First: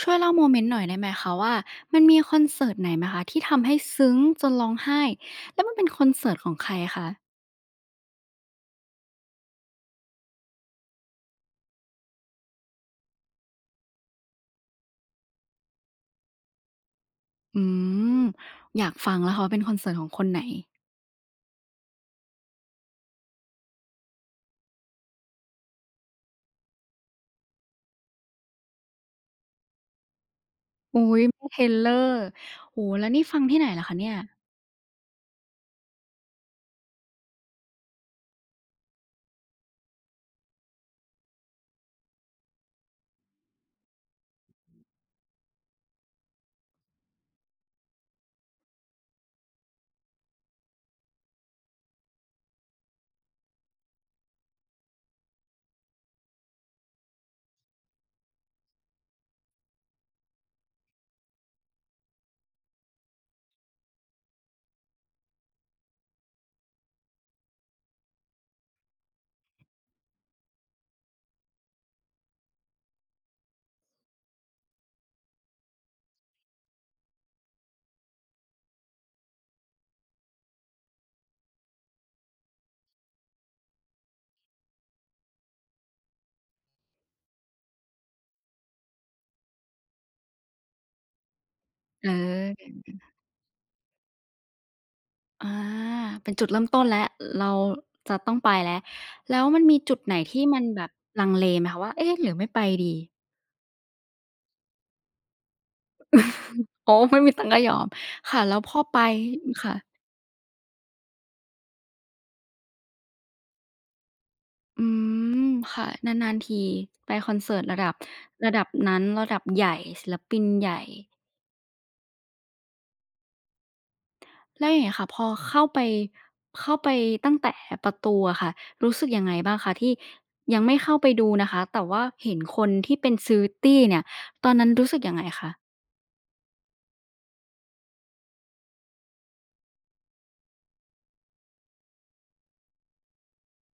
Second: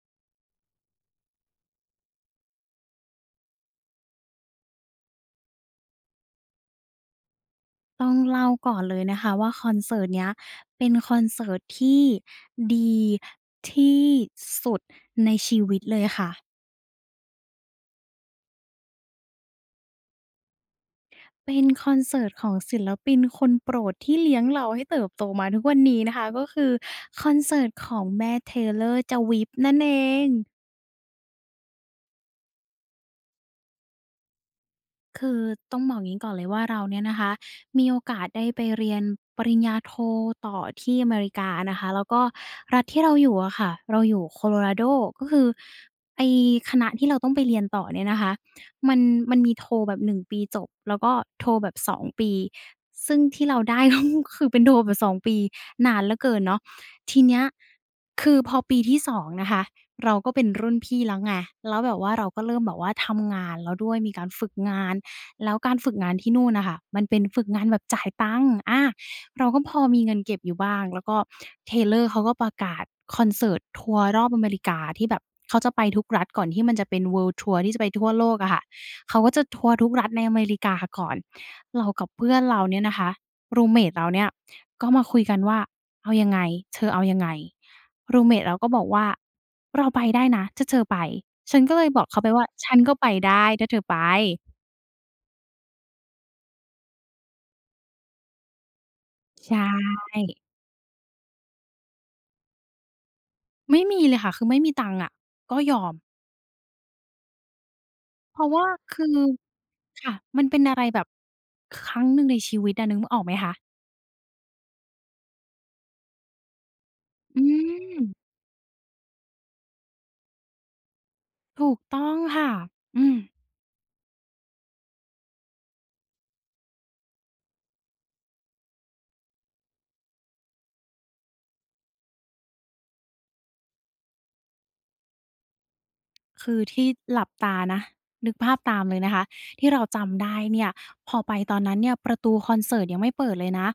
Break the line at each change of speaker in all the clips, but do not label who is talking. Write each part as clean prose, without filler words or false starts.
ช่วยเล่าโมเมนต์หน่อยได้ไหมคะว่ามันมีคอนเสิร์ตไหนไหมคะที่ทำให้ซึ้งจนร้องไห้แล้วมันเป็นคอนเสิร์ตของใครคะ
ต้องเล่าก่อนเลยนะคะว่าคอนเสิร์ตเนี้ยเป็นคอนเสิร์ตที่ดีที่สุดในชีวิตเลยค่ะ
อืมอยากฟังแล้วค่ะว่าเป็นคอนเสิร์ตของคนไหน
เป็นคอนเสิร์ตของศิลปินคนโปรดที่เลี้ยงเราให้เติบโตมาทุกวันนี้นะคะก็คือคอนเสิร์ตของแม่เ t เลอร์ s w วิปนั่นเอง
อุ๊ยแม่ Taylor โอ้โฮแล้วนี่ฟังที่ไหนเหรอคะเนี่ย
คือต้องบอกอย่างนี้ก่อนเลยว่าเราเนี่ยนะคะมีโอกาสได้ไปเรียนปริญญาโทต่อที่อเมริกานะคะแล้วก็รัฐที่เราอยู่อะค่ะเราอยู่ c o โ o r a d o ก็คือไอคณะที่เราต้องไปเรียนต่อเนี่ยนะคะมันมันมีโทแบบหนึ่งปีจบแล้วก็โทแบบสองปีซึ่งที่เราได้ ก็คือเป็นโทแบบสองปีนานเหลือเกินเนาะทีเนี้ยคือพอปีที่สองนะคะเราก็เป็นรุ่นพี่แล้วไงแล้วแบบว่าเราก็เริ่มแบบว่าทำงานแล้วด้วยมีการฝึกงาน แล้วการฝึกงานที่นู่นน่ะค่ะมันเป็นฝึกงานแบบจ่ายตังค์อาเราก็พอมีเงินเก็บอยู่บ้างแล้วก็ Taylor เขาก็ประกาศคอนเสิร์ตทัวร์รอบอเมริกาที่แบบเขาจะไปทุกรัฐก่อนที่มันจะเป็น World Tour ที่จะไปทั่วโลกอะค่ะเขาก็จะทัวร์ทุกรัฐในอเมริกาก่อนเรากับเพื่อนเราเนี่ยนะคะรูมเมตเราเนี่ยก็มาคุยกันว่าเอายังไงเธอเอายังไงรูมเมตเราก็บอกว่าเราไปได้นะถ้าเธอไปฉันก็เลยบอก
เอ
เขาไปว่าฉั
อ
นก็ไปได้ถ้าเธอไป
อาเป็นจุดเริ่มต้นแล้วเราจะต้องไปแล้วแล้วมันมี
ใช่
จุดไหนที่มันแบบลังเลไหมคะว่าเอ๊ะหรือไม่ไปดี
ไม่มีเลยค่ะคือไม่มีตังค์อะก็ยอม
อ๋อไม่มีตังค์ก็ยอม
เพ
ค่ะ
ราะ
แล้ว
ว่า
พอไป
คือ
ค่ะ
ค่ะมันเป็นอะไรแบบครั้งหนึ่งในชีวิตอะนึกออกไหมคะ
อืมค่ะนานๆทีไปคอน
อื
เสิร์ตระดับ
ม
ระดับนั้นระดับใหญ่ศิลปินใหญ่
ถูกต้องค่ะอืม
แล้วอย่างเงี้ยค่ะพอเข้าไปเข้าไปตั้งแต่ประตูอะค่ะรู้สึกยังไงบ้างคะที่ยังไม่เข้าไปดูนะคะแต่ว่าเห็นคนที่เป็นซื้อตี้เนี่ยตอนนั้นรู้สึกยังไงคะ
คือที่หลับตานะนึกภาพตามเลยนะคะที่เราจำได้เนี่ยพอไปตอนนั้นเนี่ยประตูคอนเสิร์ตยังไม่เปิดเลยนะ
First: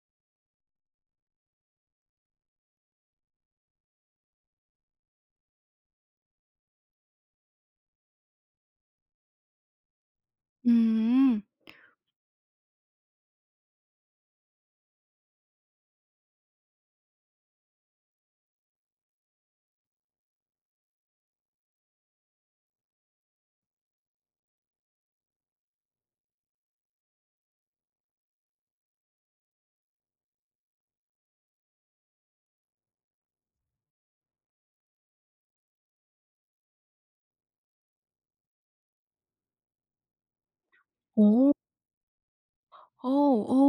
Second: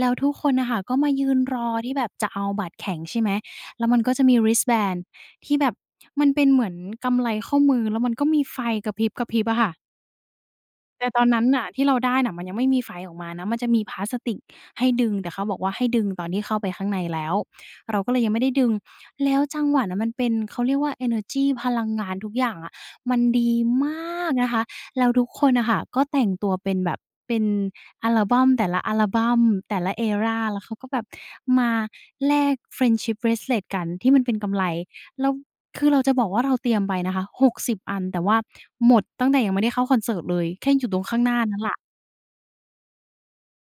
แล้วทุกคนน่ะค่ะก็มายืนรอที่แบบจะเอาบัตรแข็งใช่ไหมแล้วมันก็จะมี wristband ที่แบบมันเป็นเหมือนกำไลข้อมือแล้วมันก็มีไฟกระพริบๆอะค่ะ
อื
แต่ตอน
ม
นั้นน่ะที่เราได้น่ะมันยังไม่มีไฟออกมานะมันจะมีพลาสติกให้ดึงแต่เขาบอกว่าให้ดึงตอนที่เข้าไปข้างในแล้วเราก็เลยยังไม่ได้ดึงแล้วจังหวะนั้นมันเป็นเขาเรียกว่าเอเนอร์จีพลังงานทุกอย่างอะมันดีมากนะคะแล้วทุกคนน่ะค่ะก็แต่งตัวเป็นแบบเป็นอัลบัมแต่ละอัลบัมแต่ละ era แล้วเขาก็แบบมาแลก friendship bracelet กันที่มันเป็นกำไล แล้วคือเราจะบอกว่าเราเตรียมไปนะคะ60อันแต่ว่าหมดตั้งแต่ยังไม่ได้เข้าคอนเสิร์ตเลยแค่อยู่ตรงข้างห
โอ้
น้านั้นแหละ
โอ้โอ้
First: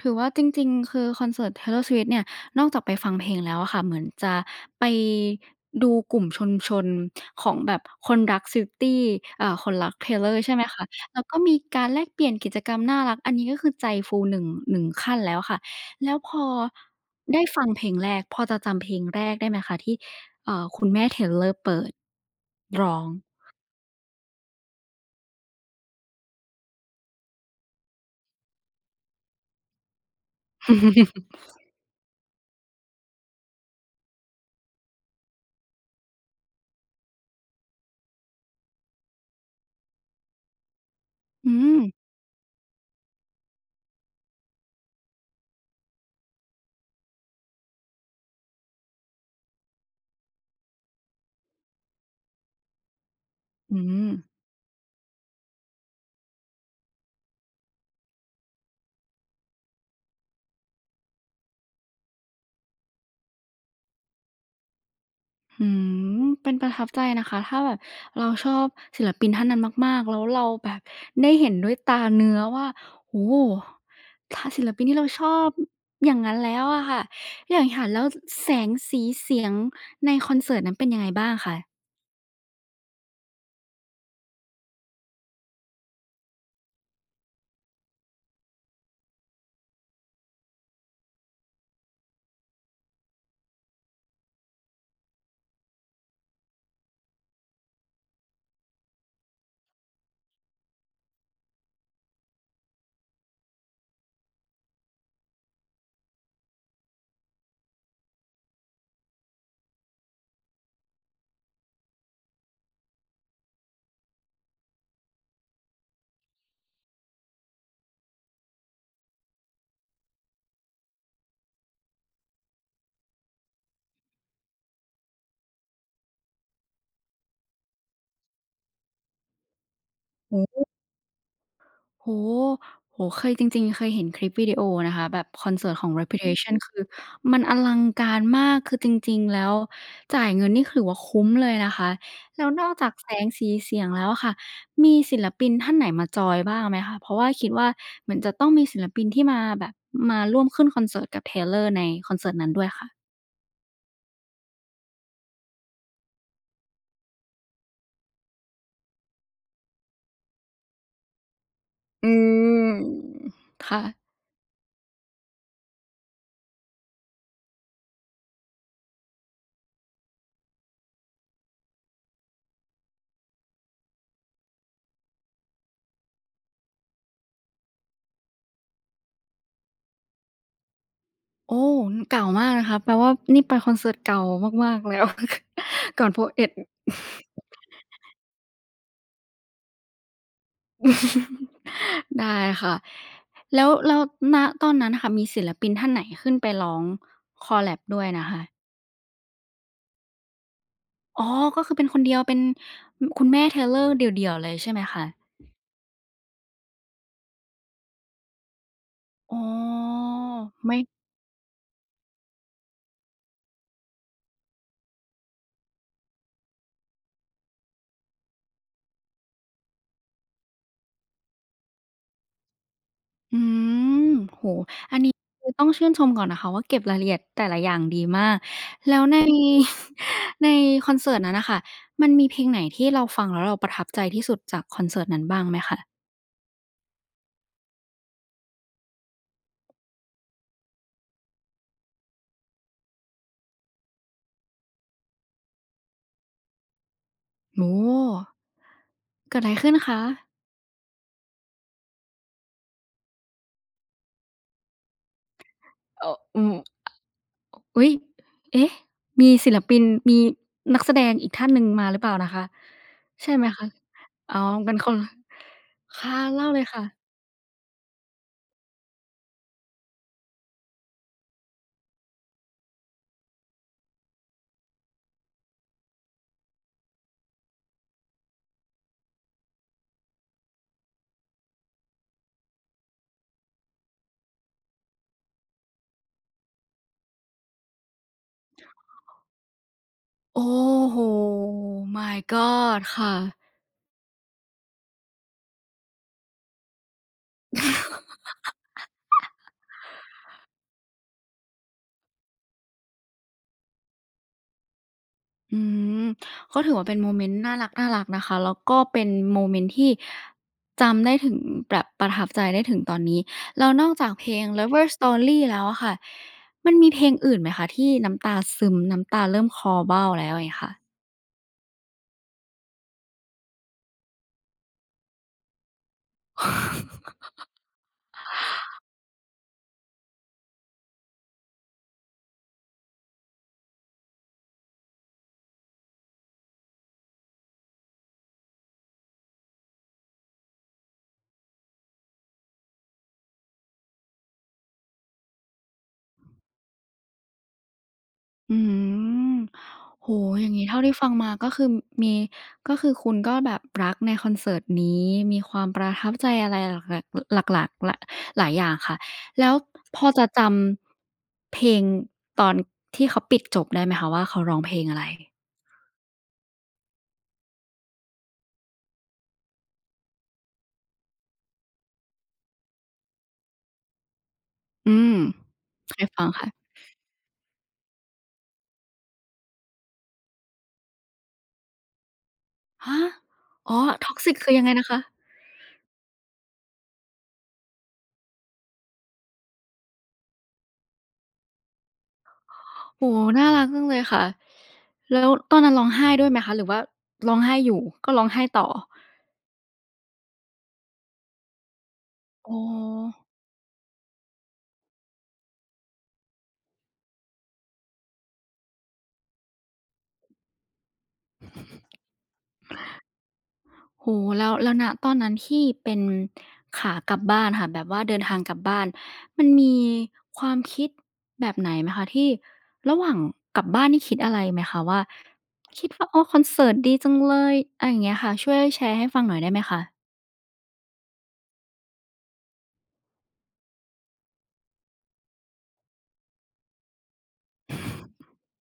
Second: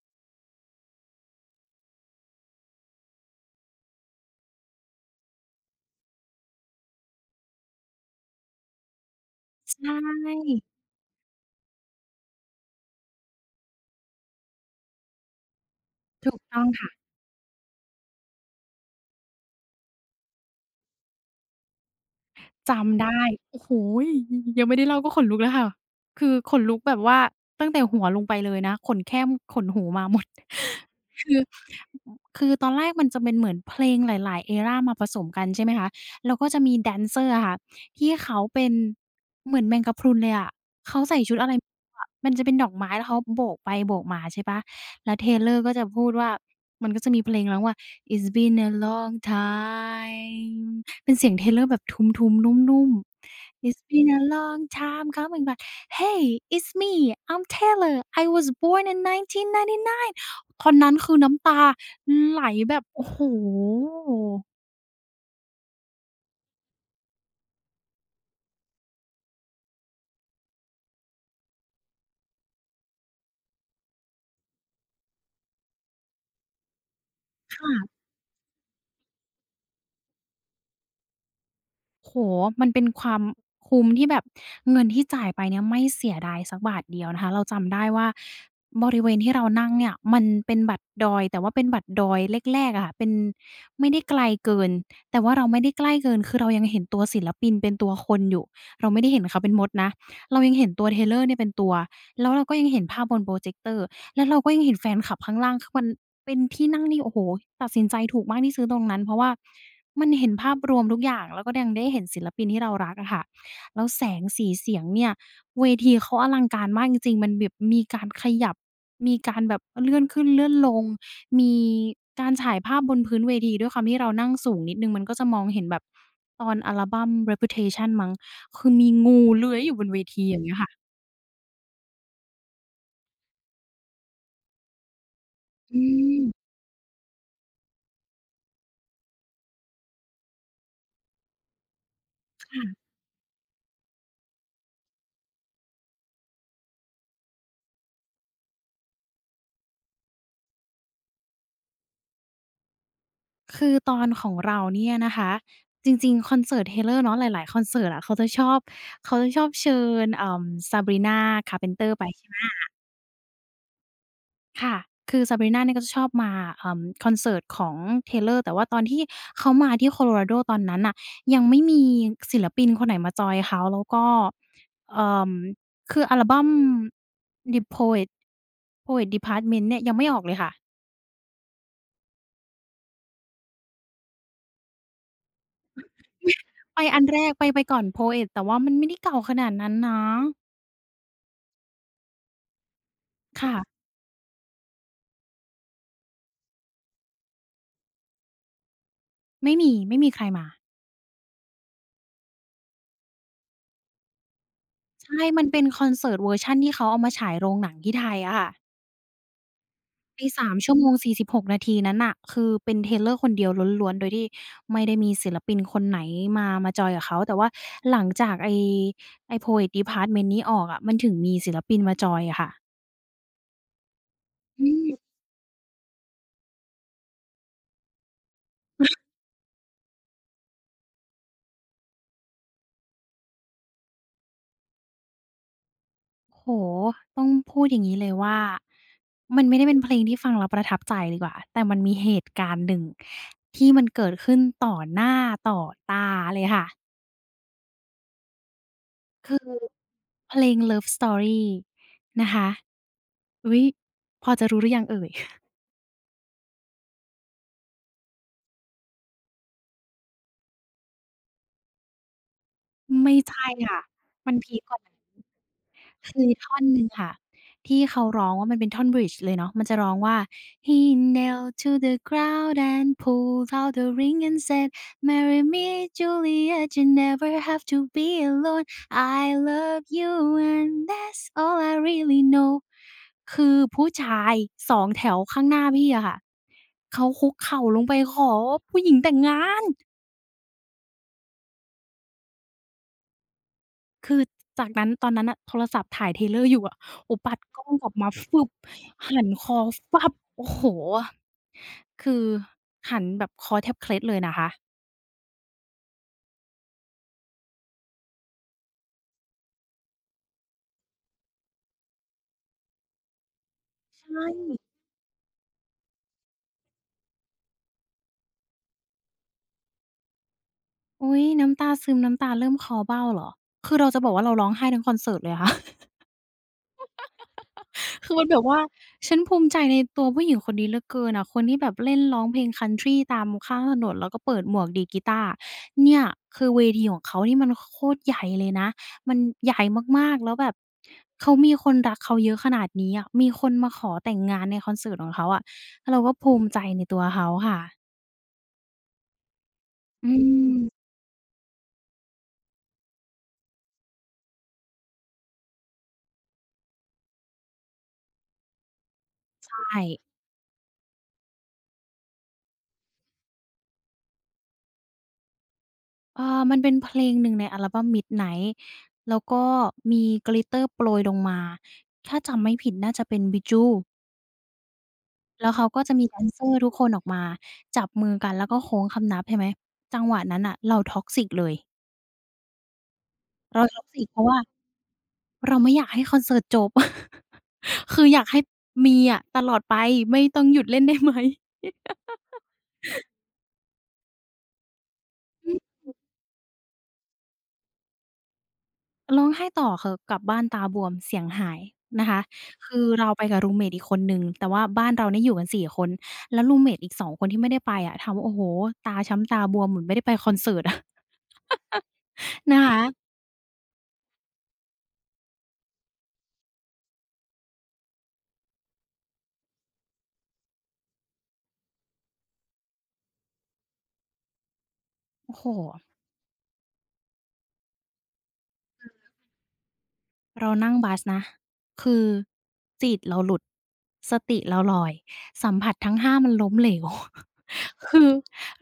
ถือว่าจริงๆคือคอนเสิร์ต Taylor Swift เนี่ยนอกจากไปฟังเพลงแล้วอะค่ะเหมือนจะไปดูกลุ่มชุมชนของแบบคนรัก Swiftie อ่าค
ใช
นรัก Taylor
่
ใช่ไหมคะแล้วก็มีการแลกเปลี่ยนกิจกรรมน่ารักอันนี้ก็คือใจฟูหนึ่งขั้นแล้วค่ะแล้วพ
ถูก
อ
ต้องค่ะ
ได้ฟังเพลงแรกพอจะจำเพลงแรกได้ไหมคะที่ร้อ
จำ
ง
ได้โอ้โฮยังไม่ได้เล่าก็ขนลุกแล้วค่ะคือขนลุกแบบว่าตั้งแต่หัวลงไปเลยนะขนแข้มขนหูมาหมด คื อคือตอนแรกมันจะเป็นเหมือนเพลงหลายๆ era มาผสมกันใช่ไหมคะแล้วก็จะมีแดนเซอร์อะค่ะที่เขาเป็นเหมือนแมงกะพรุนเลยอะ เขาใส่ชุดอะ
อื
ไรไม่
ม
รู้อะมันจะเป็นดอกไม้แล้วเขาโบกไปโบกมาใช่เปล่าแล้ว Taylor ก็จะพูดว่ามันก็จะมีเพลงร้องว่า It's been a long time เป็นเสียง Taylor แบบทุ้มๆนุ่มๆ
อื
It's
ม
been a long time coming back Hey it's me I'm Taylor I was born in 1999ตอนนั้นคือน้ำตาไหลแบบโอ้โฮ
อืมเป็นประทับใจนะคะ ถ้าแบบเราชอบศิลปินท่านนั้นมากๆ แล้วเราแบบได้เห็นด้วยตาเนื้อว่าโอ้โฮถ้าศิลปินที่เราชอบอย่างงั้นแล้วอะค่ะ
ค
อย่างค่ะแล้
่ะ
วแสงสีเสียงในคอนเสิร์ตนั้นเป็นยังไงบ้างคะ
โอ้โฮมันเป็นความคุ้มที่แบบเงินที่จ่ายไปเนี่ยไม่เสียดายสักบาทเดียวนะคะเราจำได้ว่าบริเวณที่เรานั่งเนี่ยมันเป็นบัตรดอยแต่ว่าเป็นบัตรดอยแรกๆอะค่ะเป็นไม่ได้ไกลเกินแต่ว่าเราไม่ได้ใกล้เกินคือเรายังเห็นตัวศิลปินเป็นตัวคนอยู่เราไม่ได้เห็นเขาเป็นมดนะเรายังเห็นตัว Taylor เนี่ยเป็นตัว แล้วเราก็ยังเห็นภาพบนโปรเจคเตอร์แล้วเราก็ยังเห็นแฟนคลับข้างล่างคือมันเป็นที่นั่งที่โอ้โฮตัดสินใจถูกมากที่ซื้อตรงนั้นเพราะว่ามันเห็นภาพรวมทุกอย่างแล้วก็ยังได้เห็นศิลปินที่เรารักอะค่ะแล้วแสงสีเสียงเนี่ยเวทีเขาอลังการมากจริงๆมันแบบมีการขยับมีการแบบเลื่อนขึ้นเลื่อนลงมีการฉายภาพบนพื้นเวทีด้วยความที่เรานั่งสูงนิดหนึ่งมันก็จะมองเห็นแบบตอนอัลบัม Reputation มั้งคือมีงูเลื้อยอยู่บนเวทีอย่างเงี้ยค่ะ
โอ้โฮโอ้โฮเคยจริงๆ เคยเห็นคลิปวิดีโอนะคะแบบคอนเสิร์ต
อื
ของ
ม
Reputation คือมันอลังการมากคือจริงๆแล้วจ่ายเงินนี่ถือว่าคุ้มเลยนะคะแล้วนอกจาก
ค่ะ
แสงสีเสียงแล้วอะค่ะมีศิลปินท่านไหนมาจอยบ้างไหมคะเพราะว่าคิดว่าเหมือนจะต้องมีศิลปินที่มาแบบมาร่วมขึ้นคอนเสิร์ตกับ Taylor ในคอนเสิร์ตนั้นด้วยค่ะ
คือตอนของเราเนี่ยนะคะจริงๆคอนเสิร์ต Taylor เนาะหลายๆคอนเสิร์ตอะเขาจะชอบเชิญSabrina Carpenter ไป
อื
ใช่ไหม
มค่ะ
ค่ะคือ Sabrina เนี่ยก็จะชอบมาคอนเสิร์ตของ Taylor แต่ว่าตอนที่เขามาที่ Colorado ตอนนั้นน่ะยังไม่มีศิลปินคนไหนมาจอยเขาแล้วก็เอ่อคืออัลบัม The Poet Poet Department เนี่ยยังไม่ออกเลยค่ะ
โอ้เก่ามากนะคะแปลว่านี่ไปคอนเสิร์ตเก่ามากๆแล้ว ก่อน POET
ไปอันแรกไปก่อน Poet แต่ว่ามันไม่ได้เก่าขนาดนั้นนะ
ได้ค่ะแล้ว
ค่ะ
แล้วณตอนนั้นค่ะมีศิลปินท่านไหนขึ้นไปร้องคอลแลบด้วยนะคะ
ไม่มีใครมา
อ๋อก็คือเป็นคนเดียวเป็นคุณแม่เทเลอร์เดี่ยวๆเลยใช่ไหมคะ
ใช่มันเป็นคอนเสิร์ตเวอร์ชันที่เขาเอามาฉายโรงหนังที่ไทยอะค่ะ
อ๋อ
ไอ้3ชั่ว
ไม่
โมง46นาทีนั้นน่ะคือเป็น Taylor คนเดียวล้วนๆโดยที่ไม่ได้มีศิลปินคนไหนมาจอยกับเขาแต่ว่าหลังจากไอ้ Poets Department นี้ออกอะมันถึงมีศิลปินมาจอยอะค่ะ
อืมโห
อืม
อันนี้คือต้องชื่นชมก่อนนะคะว่าเก็บรายละเอียดแต่ละอย่างดีมากแล้วใน ในคอนเสิร์ตนั้นนะคะมันมีเพลงไหนที่เราฟังแล้วเราประทับใจที่สุดจากคอนเสิร์ตนั้นบ้างไหมคะ
โอ้โฮต้องพูดอย่างงี้เลยว่ามันไม่ได้เป็นเพลงที่ฟังแล้วประทับใจดีกว่าแต่มันมีเหตุการณ์หนึ่งที่มันเกิดขึ้นต่อหน้าต่อตาเลยค่ะ
โอ้
คือ
เกิดอะไรขึ้นคะ
เพลง Love Story นะคะอุ๊ยพอจะรู้หรือยังเอ่ย
อืมอุ๊ยเอ๊ะมีศิลปิน มีนักแสดงอีกท่านหนึ่งมาหรือเปล่านะคะ
ไม่
ใช่ไหม
ใช่
คะ
ค่ะ มั
อ๋
น
อ
พีกก
เป็น
ว่า
ค
นั้
น
น
ค่ะ
คือ
เล่า
ท่อ
เล
น
ย
หนึ่
ค่ะ
งค่ะที่เขาร้องว่ามันเป็นท่อน bridge เลยเนาะมันจะร้องว่า "He knelt to the ground and pulled out the ring and said, 'Marry me, Juliet, you never have to be alone. I love you and that's all I really know.'" คือผู้ชายสองแถวข้างหน้าพี่อะค่ะเขาคุกเข่าลงไปขอผู้หญิงแต่งงาน
โอ้โฮ My God ค่ะ
คือจากนั้นตอนนั้นน่ะโทรศัพท์ถ่าย Taylor อยู่อะโอ้ปัดกล้องกลับมาฟึบหันคอฟับโอ้โฮคือหันแบบคอแทบเคล็ดเลยนะคะ
อืมก็ถือว่าเป็นโมเมนต์น่ารักๆนะคะแล้วก็เป็นโมเมนต์ที่จำได้ถึงแบบประทับใจได้ถึงตอนนี้แล้วนอก
ใช
จาก
่
เพลง Lover Story แล้วอะค่ะมันมีเพลงอื่นไหมคะที่น้ำตาซึมน้ำตาเริ่มคลอเบ้าแล้วอย่างเงี้ยค่ะ
อุ๊ยน้ำตาซึมน้ำตาเริ่มคลอเบ้าเหรอคือเราจะบอกว่าเราร้องไห้ทั้งคอนเสิร์ตเลยค่ะ คือมันแบบว่าฉันภูมิใจในตัวผู้หญิงคนนี้เหลือเกินอะคนที่แบบเล่นร้องเพลงคันทรีตามข้างถนนแล้วก็เปิดหมวกดีดกีตาร์เนี่ยคือเวทีของเขานี่มันโคตรใหญ่เลยนะมันใหญ่มากๆแล้วแบบเขามีคนรักเขาเยอะขนาดนี้อะมีคนมาขอแต่งงานในคอนเสิร์ตของเขาอะเราก็ภูมิใจในตัวเขาค่ะ
อืม
อื
โอ้โฮอย่าง
ม
งี้เท่าที่ฟังมาก็คือมีก็คือคุณก็แบบรักในคอนเสิร์ตนี้มีความประทับใจอะไรหลักๆหลักๆหละหลายอย่างค่ะแล้
ใช
ว
่
พอจะจำเพลงตอนที่เขาปิดจบได้ไหมคะว่าเขาร้องเพลงอะไร
เออมันเป็นเพลงหนึ่งในอัลบั้ม Midnight แล้วก็มี Glitter โปรยลงมาถ้าจำไม่ผิดน่าจะเป็น Bijou
อืม
แล้วเขาก็จะ
ให้
มีแด
ฟั
น
ง
เซอร์
ค่ะ
ทุกคนออกมาจับมือกันแล้วก็โค้งคำนับใช่ไหมจังหวะนั้นน่ะเรา toxic เลย
ฮะ
เรา
อ๋อ
toxic เพราะ
Toxic
ว่า
คือยังไงนะคะ
เราไม่อยากให้คอนเสิร์ตจบ คืออยากให้มีอะตลอดไปไม่ต้องหยุดเล่นได้ไหม
โอ้โฮน่ารักจังเลยค่ะแล้ว
อื
ตอ
ม
นนั้นร้องไห้ด้วยไหมคะหรือว่าร้องไห้อยู่ก็ร้องไห้ต่อ
ร้องไห้ต่อค่ะกลับบ้านตาบวมเสียงหายนะคะ
อ๋อ
คือเราไปกับรูมเมตอีกคนหนึ่งแต่ว่าบ้านเราเนี่ยอยู่กัน4คนแล้วรูมเมตอีกสองคนที่ไม่ได้ไปอะถามว่าโอ้โฮตาช้ำตาบวมเหมือนไม่ได้ไปคอนเสิร์ตอะ นะคะ
โอ้โฮแล้วแล้วณตอนนั้นที่เป็นขากลับบ้านค่ะแบบว่าเดินทางกลับบ้านมันมีความคิดแบบไหนไหมคะที่ระหว่างกลับบ้านนี่คิดอะไรไหมคะว่า
โอ้โฮ
คิดว่าโอ้คอนเสิร์ตดีจังเลยอะไรอย่างเงี้ยค่ะช่วยแชร์ให้ฟังหน่อยได้ไหมคะ
เรานั่งบัสนะคือจิตเราหลุดสติเราลอยสัมผัสทั้ง5มันล้มเหลว คือ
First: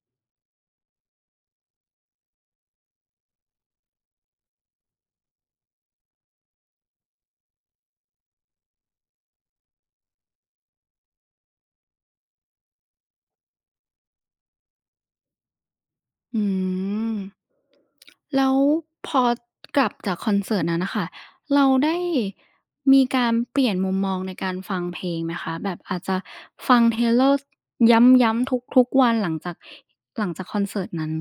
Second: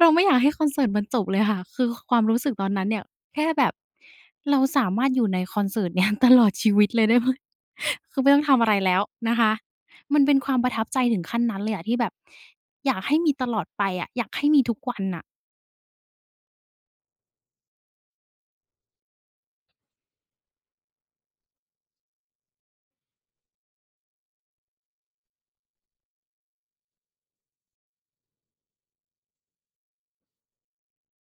เราไม่อยากให้คอนเสิร์ตมันจบเลยค่ะคือความรู้สึกตอนนั้นเนี่ยแค่แบบเราสามารถอยู่ในคอนเสิร์ตเนี่ย ตลอดชีวิตเลยได้ไหม คือไม่ต้องทำอะไรแล้วนะคะมันเป็นความประทับใจถึงขั้นนั้นเลยอะที่แบบอยากให้มีตลอดไปอะอยากให้มีทุกวันน่ะ
อืมแล้วพอกลับจากคอนเสิร์ตนั้นน่ะค่ะเราได้มีการเปลี่ยนมุมมองในการฟังเพลงไหมคะแบบอาจจะฟัง Taylor ย้ำๆทุกๆวันหลังจากคอนเสิร์ตนั้น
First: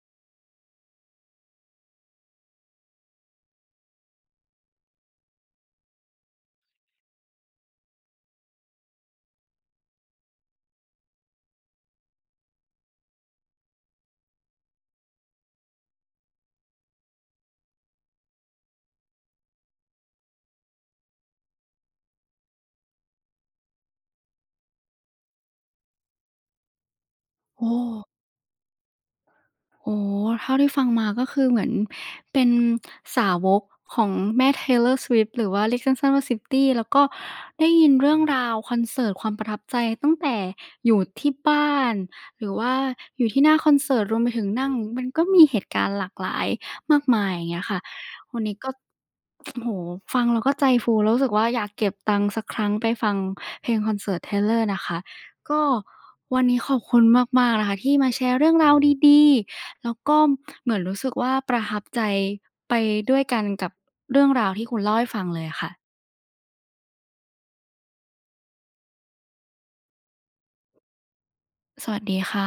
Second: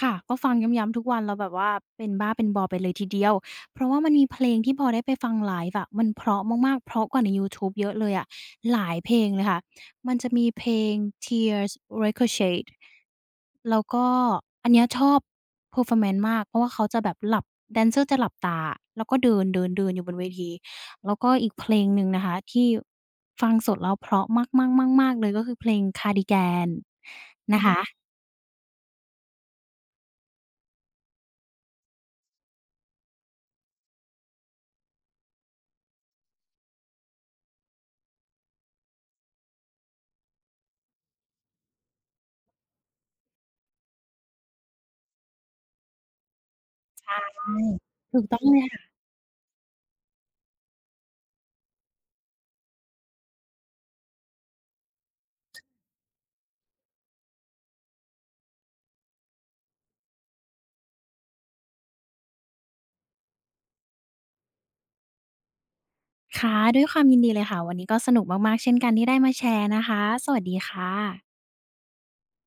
ค่ะก็ฟังย้ำๆทุกวันแล้วแบบว่าเป็นบ้าเป็นบอไปเลยทีเดียวเพราะว่ามันมีเพลงที่พอได้ไปฟังไลฟ์อะมันเพราะมากๆเพราะกว่าในยูทูบเยอะเลยอะหลายเพลงเลยค่ะมันจะมีเพลง Tears Ricochet แล้วก็อันเนี้ยชอบ performance มากเพราะว่าเขาจะแบบหลับแดนเซอร์จะหลับตาแล้วก็เดินๆๆอยู่บนเวทีแล้วก็อีกเพลงหนึ่งนะคะที่ฟังสดแล้วเพราะมากๆๆๆเลยก็คือเพลง Cardigan นะค
โอ้
คะ
โอ้ เท่าที่ฟังมาก็คือเหมือนเป็นสาวกของแม่ Taylor Swift หรือว่าเรียกสั้นๆว่า Swiftie แล้วก็ได้ยินเรื่องราวคอนเสิร์ตความประทับใจตั้งแต่อยู่ที่บ้านหรือว่าอยู่ที่หน้าคอนเสิร์ตรวมไปถึงนั่งมันก็มีเหตุการณ์หลากหลายมากมายอย่างเงี้ยค่ะ
ถูกต้
วั
อ
น
งเล
นี้ก็
ย
โอ้โฮฟังแล้วก็ใจฟูแล้วรู้สึกว่าอยากเก็บตังค์สักครั้งไปฟังเพลงคอนเสิร์ต Taylor นะคะก็วันนี้ขอบคุณมากๆนะคะที่มาแชร์เรื่องราวดีๆ แล้วก็เหมือนรู้สึกว่าประทับใจไปด้วยกันกับเรื่องราวที่คุณเล่าให้ฟังเลยอะค่ะ
ค่ะด้วยความยินดีเลยค่ะวันนี้ก็สนุกมากๆเช่นกันที่ได้มาแชร์นะคะสวัสดีค่ะ
สวัสดีค่ะ